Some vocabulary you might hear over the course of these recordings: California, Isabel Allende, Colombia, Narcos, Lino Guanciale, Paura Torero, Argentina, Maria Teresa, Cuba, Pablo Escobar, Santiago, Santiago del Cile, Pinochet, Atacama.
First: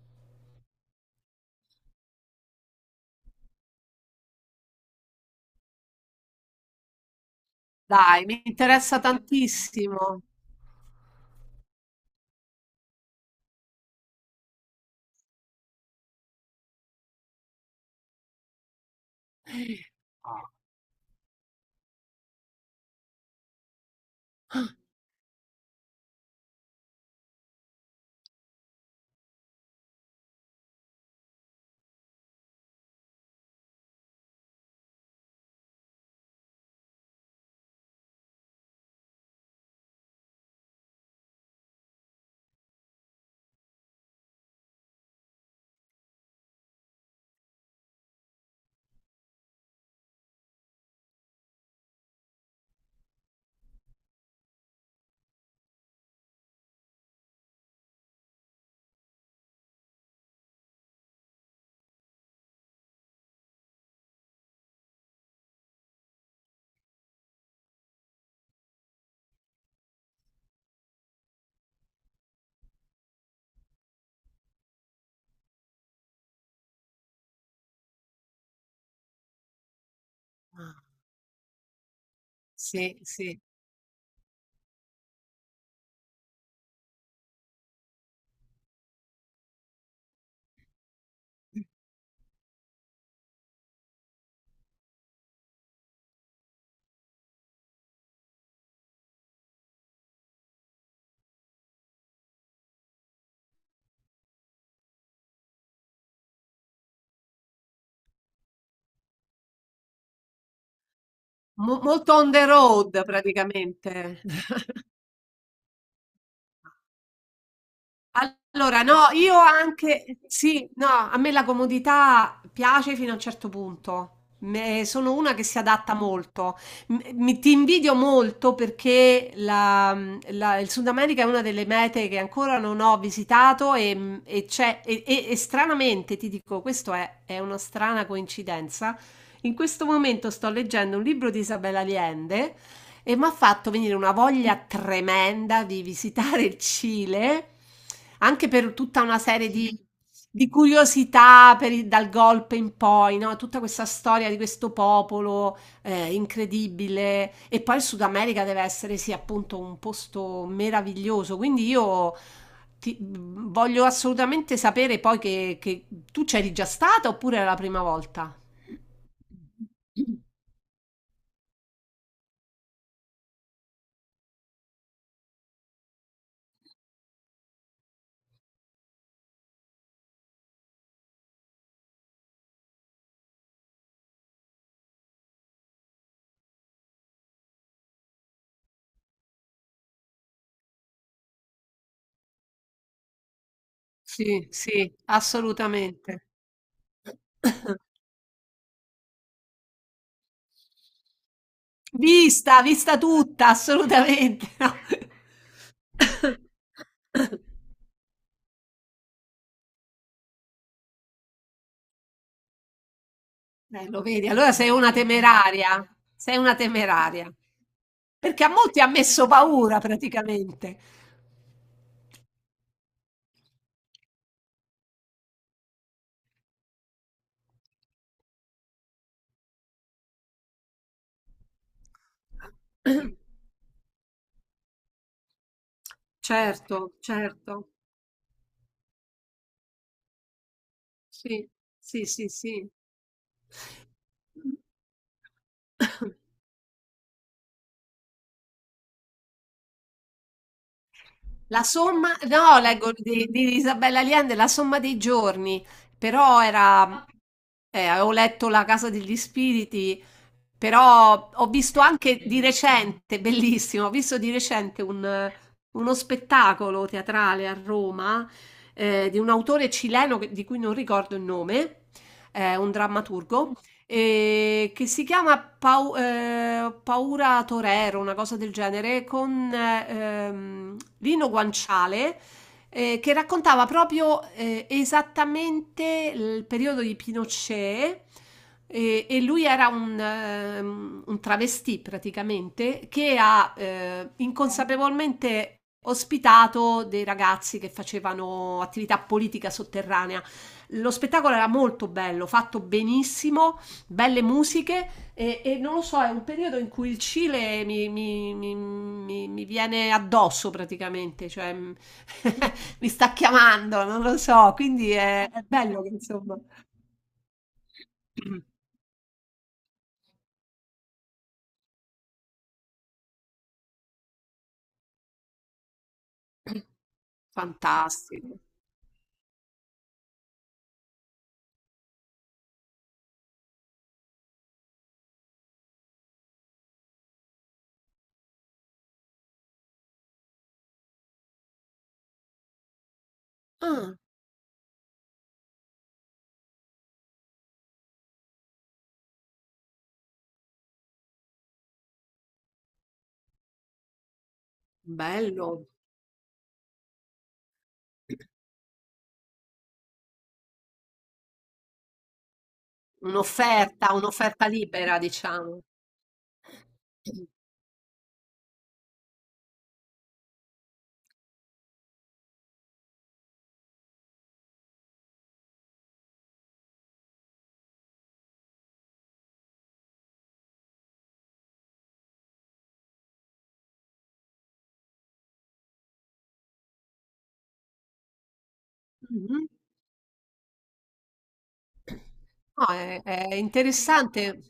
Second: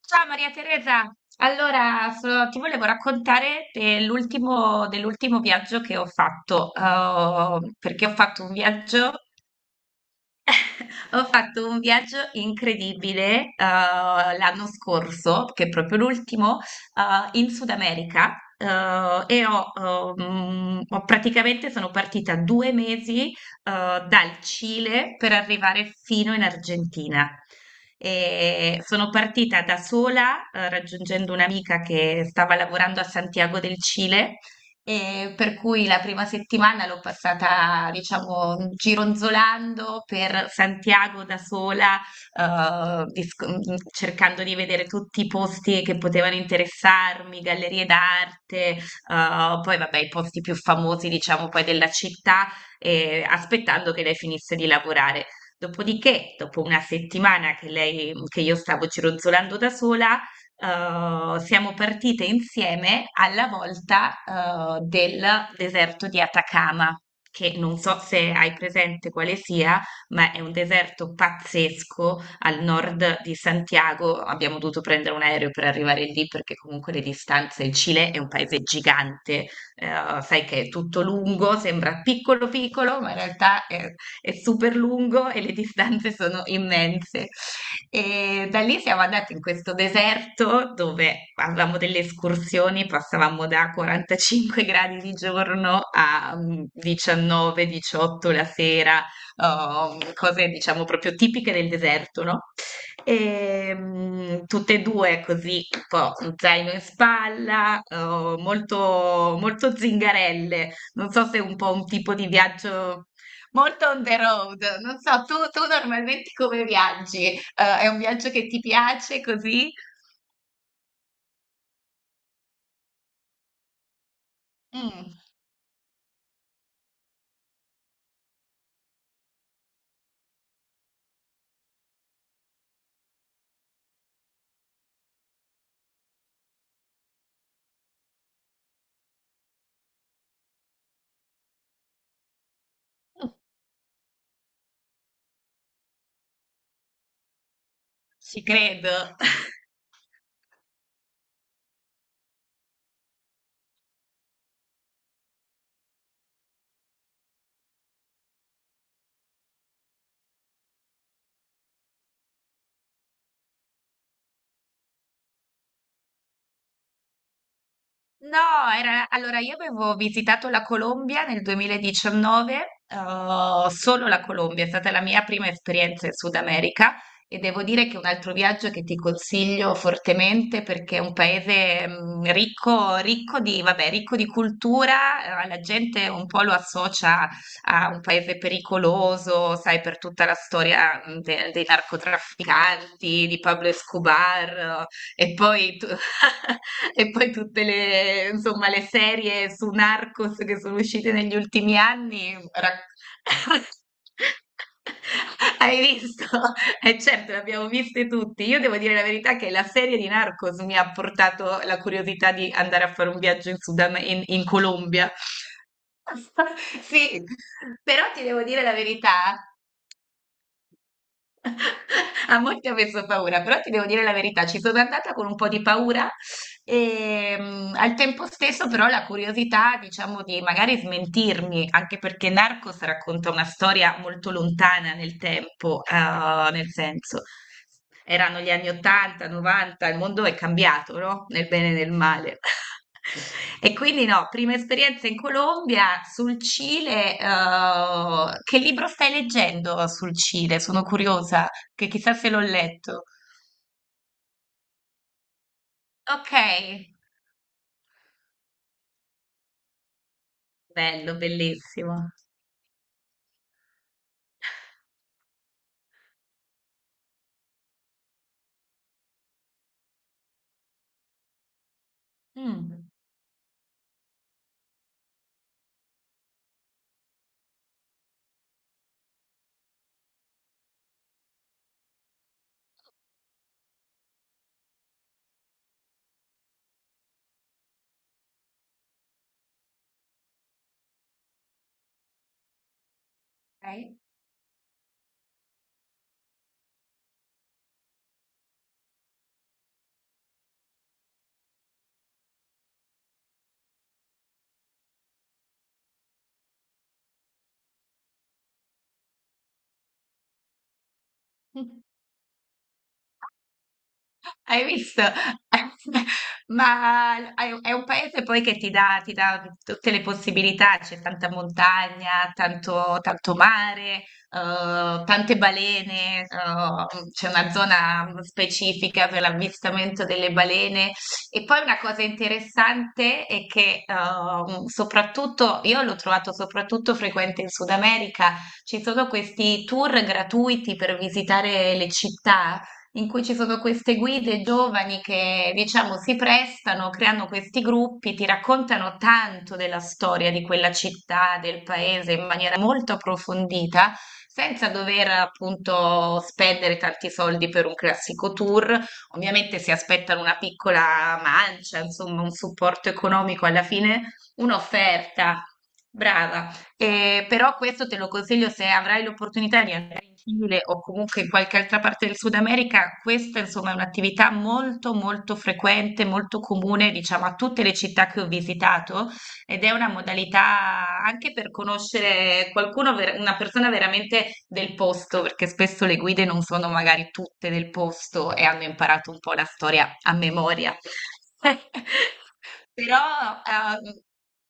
Ciao Maria Teresa, allora ti volevo raccontare dell'ultimo viaggio che ho fatto, perché ho Dai, mi fatto un interessa viaggio. tantissimo. Ho fatto un viaggio incredibile, l'anno scorso, che è proprio l'ultimo, in Sud America, e ho, ho praticamente sono partita 2 mesi, dal Cile per arrivare fino in Argentina. E sono partita da sola, raggiungendo un'amica che stava lavorando a Santiago del Cile e per cui la prima settimana l'ho passata, diciamo, gironzolando per Santiago da sola, cercando di vedere tutti i posti che potevano interessarmi, gallerie d'arte, poi vabbè, i posti più famosi, diciamo, poi della città, aspettando che lei finisse di lavorare. Dopodiché, dopo una settimana che io stavo gironzolando da sola, siamo partite insieme alla volta, del deserto di Atacama, che non so se hai presente quale sia, ma è un deserto pazzesco al nord di Santiago. Abbiamo dovuto prendere un aereo per arrivare lì perché comunque le distanze, il Cile è un paese gigante, sai che è tutto lungo, sembra piccolo Sì, piccolo, ma in sì. realtà è super lungo e le distanze sono immense. E da lì siamo andati in questo deserto dove avevamo delle escursioni, passavamo da 45 gradi di giorno a 19-18 la sera, oh, cose diciamo proprio tipiche del deserto, no? E, tutte e due così, un po' un zaino in spalla, oh, molto, molto zingarelle. Non so se è un po' Mo un tipo molto di on the road viaggio. Molto on the praticamente. road. Non so, tu normalmente come viaggi? È un viaggio che ti Allora, no, piace io così? anche, sì, no, a me la comodità piace fino a un certo punto. Sono Mm, una che si adatta molto. Ti invidio molto perché il Sud America è una delle mete che ancora non ho visitato e stranamente, ti dico, è una strana coincidenza. In questo momento sto leggendo un libro di Isabella Allende e mi ha fatto venire una voglia tremenda di visitare il Cile, ci anche per credo. tutta di curiosità per dal golpe in poi, no? Tutta questa storia di questo popolo incredibile. E poi il Sud America deve essere, sì, appunto un posto meraviglioso. Quindi io voglio assolutamente sapere poi che tu c'eri già stata oppure era la prima volta? No, allora io avevo visitato la Colombia nel 2019, solo la Colombia, è stata la mia prima esperienza in Sud America e devo dire che è un altro viaggio che ti consiglio fortemente perché è un paese ricco, vabbè, ricco di cultura, la gente un po' lo associa a un paese pericoloso, sai, per tutta la storia dei narcotrafficanti, di Pablo Sì, Escobar. sì, E poi, assolutamente. e poi tutte le, insomma, le serie su Narcos che sono uscite negli ultimi anni. Vista, vista tutta, assolutamente. No. Hai visto? E certo, le abbiamo viste tutti. Io devo dire la verità che la serie di Narcos mi ha portato la curiosità di andare a fare un viaggio in Sud Am- lo in vedi, in allora Colombia. Sei una Sì, temeraria, però ti devo perché a dire la molti ha messo verità. paura praticamente. A molti ho messo paura, però ti devo dire la verità, ci sono andata con un po' di paura e al tempo stesso però la curiosità, diciamo, di magari smentirmi, anche perché Narcos racconta una storia molto lontana nel tempo, nel Certo, senso certo, erano gli anni 80, 90, il mondo è cambiato, no? Nel sì, bene e nel sì, sì, male. sì. E quindi no, prima esperienza in Colombia, sul Cile, che libro stai leggendo sul Cile? Sono curiosa, La che somma, chissà se l'ho no, leggo letto. Di Isabella Allende, La somma dei giorni, Ok, però era, avevo letto La casa degli spiriti, bello, però ho visto bellissimo. anche di recente, bellissimo, ho visto di recente uno spettacolo teatrale a Roma, di un autore cileno di cui non ricordo il nome, un Mm, drammaturgo, che si chiama Paura Torero, una cosa del genere, con Lino Guanciale, che raccontava proprio esattamente il periodo di Pinochet. E lui era un travestì praticamente che ha ok. Inconsapevolmente ospitato dei ragazzi che facevano attività politica sotterranea. Lo spettacolo era molto bello, fatto benissimo, belle musiche e non lo so, è un periodo in cui il Cile mi viene addosso praticamente, cioè mi sta chiamando, non lo so, Hai quindi visto? È bello che insomma. Ma è un paese poi che ti dà tutte le possibilità, c'è tanta montagna, tanto, tanto mare, tante balene, c'è una zona Fantastico. specifica per l'avvistamento delle balene. E poi una cosa interessante è che soprattutto, io l'ho trovato soprattutto frequente in Sud America, ci sono questi tour gratuiti per visitare le città in cui ci sono queste Ah, guide giovani che, diciamo, si prestano, creano questi gruppi, ti raccontano tanto della storia di quella città, del paese in maniera molto approfondita, senza dover bello. appunto spendere tanti soldi per un classico tour. Ovviamente si aspettano una piccola mancia, insomma, un supporto economico alla Un'offerta, fine, un'offerta libera, un'offerta. diciamo. Brava. Però questo te lo consiglio se avrai l'opportunità di Cile o comunque in qualche altra parte del Sud America, questa insomma è un'attività molto molto frequente, molto comune, diciamo, a tutte le città che ho visitato ed è una modalità anche per conoscere qualcuno, una persona veramente del posto, perché spesso le guide non sono magari tutte del posto e hanno imparato un po' la Mhm. storia a memoria. No, Però, è ehm, interessante.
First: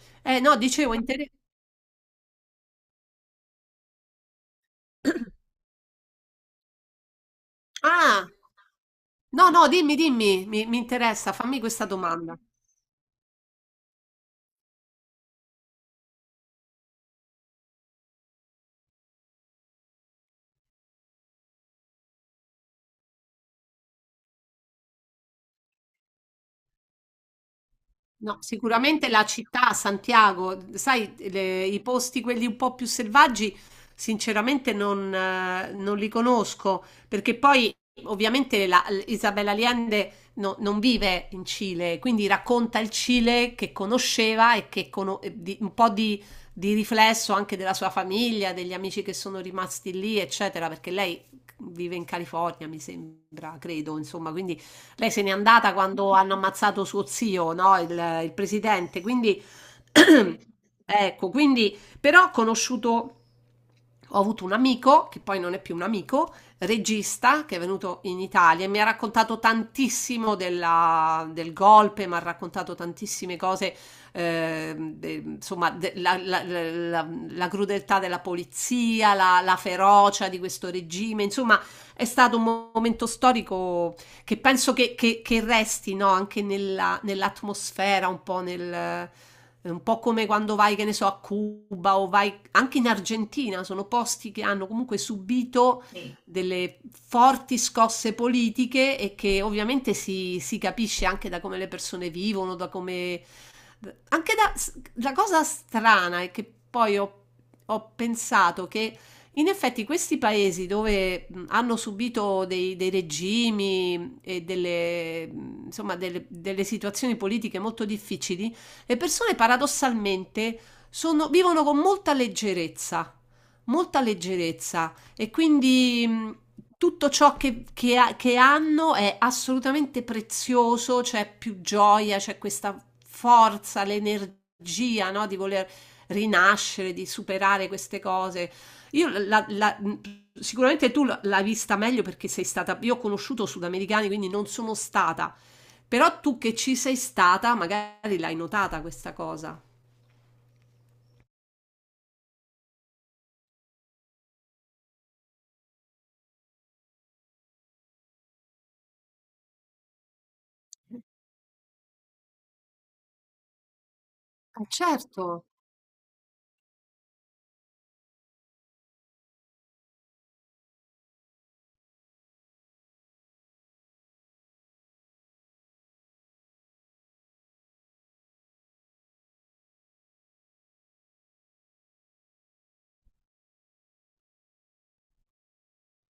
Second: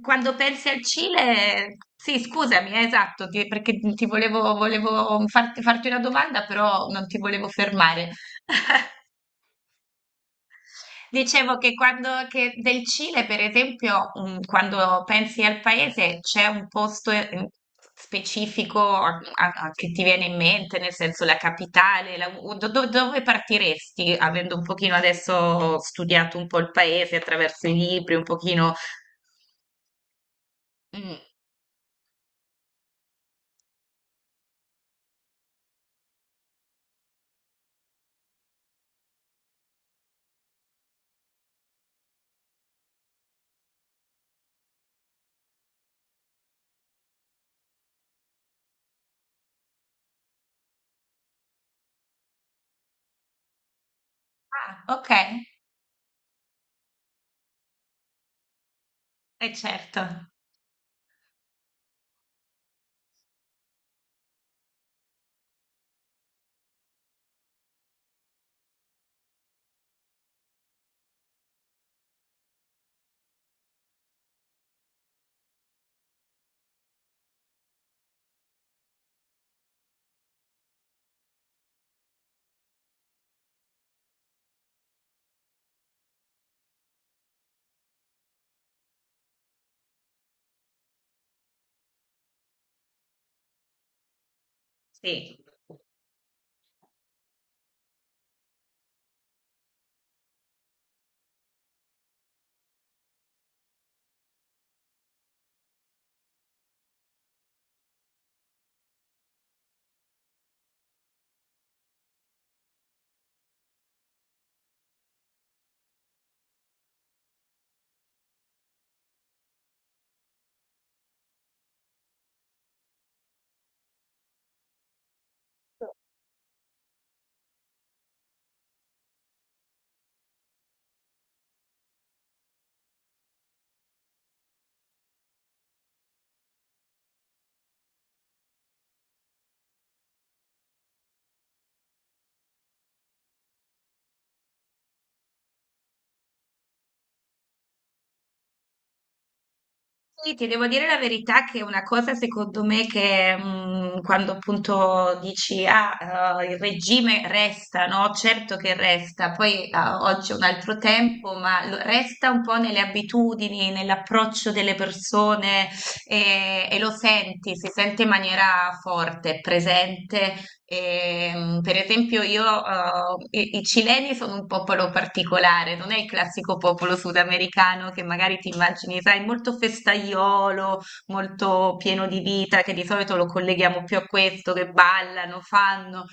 quando Eh no, pensi al dicevo, inter- Cile, sì, scusami, esatto, perché ti volevo farti una domanda, però non ti volevo fermare. Ah! No, no, dimmi, dimmi, mi interessa, Dicevo fammi che questa quando domanda. che del Cile, per esempio, quando pensi al paese, c'è un posto specifico che ti viene in mente, nel senso la capitale, o dove partiresti, avendo un pochino adesso studiato un po' il paese attraverso i libri, un No, pochino. sicuramente la città, Santiago, sai, Mm. I posti quelli un po' più selvaggi, sinceramente non li conosco, perché poi ovviamente Isabel Allende non vive in Cile, quindi racconta il Cile che conosceva e che un po' di riflesso anche della sua famiglia, degli amici che sono rimasti lì, eccetera, perché lei vive in California, mi sembra, credo, insomma, quindi Ah, ok, lei se n'è andata quando hanno ammazzato suo zio, no? Il presidente. Quindi, è certo. ecco, quindi, però ho conosciuto, ho avuto un amico, che poi non è più un amico, regista, che è venuto in Italia e mi ha raccontato tantissimo del golpe, mi ha raccontato tantissime cose, la crudeltà della polizia, la ferocia di questo regime, insomma... È stato un momento storico che penso che resti, no, anche nell'atmosfera, un po' nel, un po' come quando vai, che ne so, a Cuba o vai anche in Argentina, sono posti che hanno comunque Sì. subito delle forti scosse politiche e che ovviamente si, si capisce anche da come le persone vivono, da come, anche da, la cosa strana è che poi ho, ho pensato che in effetti questi paesi dove hanno subito dei regimi e delle, delle situazioni politiche molto difficili, le persone paradossalmente vivono con molta leggerezza, molta leggerezza. E quindi tutto ciò che hanno è assolutamente prezioso, c'è più gioia, c'è questa forza, l'energia, no, di voler rinascere, di superare queste cose. Io la- la- mm, sicuramente tu l'hai vista meglio perché sei stata, io ho conosciuto sudamericani, quindi non sono stata, però tu che ci sei stata, magari l'hai notata questa cosa. Sì, ti devo dire la verità che una cosa secondo me che quando appunto dici ah, il regime resta, no? Certo che resta, poi ah, oggi è un altro tempo, ma resta un po' nelle abitudini, nell'approccio Ah, delle certo. persone e lo senti, si sente in maniera forte, presente. Per esempio, i cileni sono un popolo particolare, non è il classico popolo sudamericano che magari ti immagini, sai, molto festaiolo, molto pieno di vita, che di solito lo colleghiamo più a questo, che ballano, fanno.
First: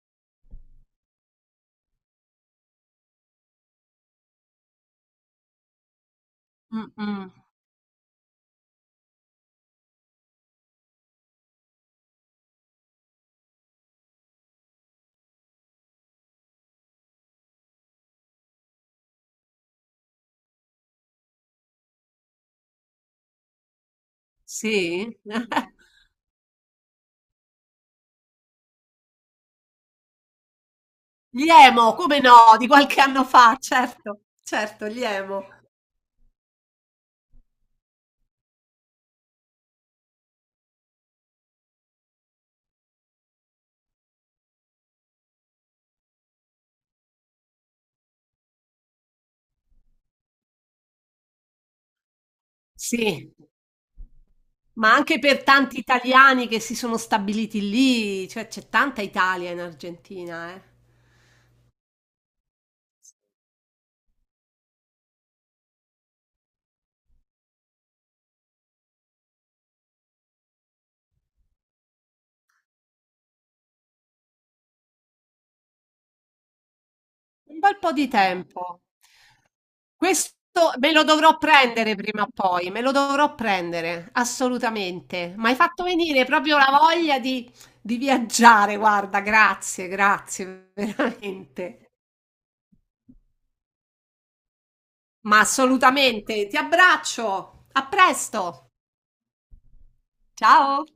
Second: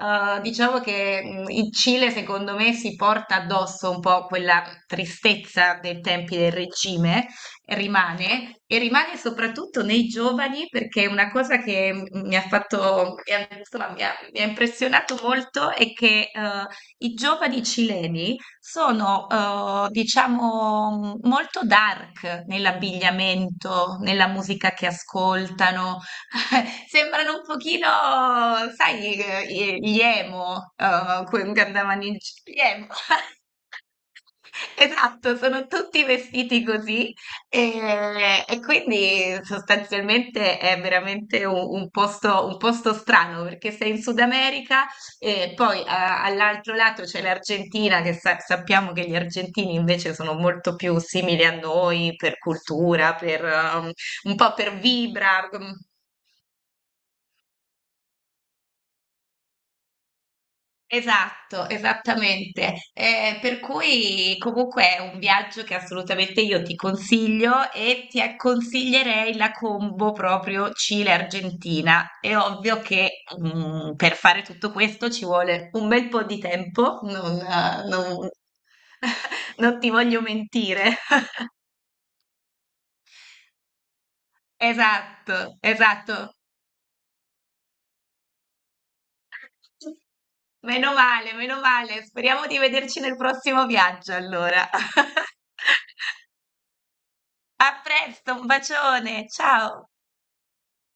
Diciamo che il Cile, secondo me, si porta addosso un po' quella tristezza dei tempi del Mm, regime, mm. rimane e rimane soprattutto nei giovani perché una cosa che m- mi ha fatto, mi ha- insomma, mi ha impressionato molto è che i giovani cileni sono, diciamo, molto dark nell'abbigliamento, nella musica che Sì? ascoltano. Sembrano un pochino, sai, gli emo, Gli quelli che emo, andavano in come no, gli di emo. qualche anno fa, certo, certo, gli Esatto, emo. sono tutti vestiti così e quindi sostanzialmente è veramente un posto strano perché sei in Sud America e poi all'altro lato c'è l'Argentina che sappiamo che gli argentini invece sono molto più simili a noi per cultura, Sì, per, un po' per ma anche per vibra. tanti italiani che si sono stabiliti lì, cioè c'è tanta Italia in Argentina, eh. Esatto, esattamente. Per cui comunque è un viaggio che assolutamente io ti consiglio e ti consiglierei la combo proprio Cile-Argentina. È ovvio che per fare tutto questo ci vuole un bel po' di tempo, Un bel po' di tempo. non ti voglio Questo me mentire. lo dovrò prendere prima o poi, me lo dovrò prendere, assolutamente. Mi hai Esatto, fatto venire esatto. proprio la voglia di viaggiare, guarda, grazie, grazie, Meno male, meno veramente. male. Speriamo di vederci nel prossimo viaggio allora. Ma assolutamente, ti abbraccio, A a presto, un presto. bacione, ciao! Ciao!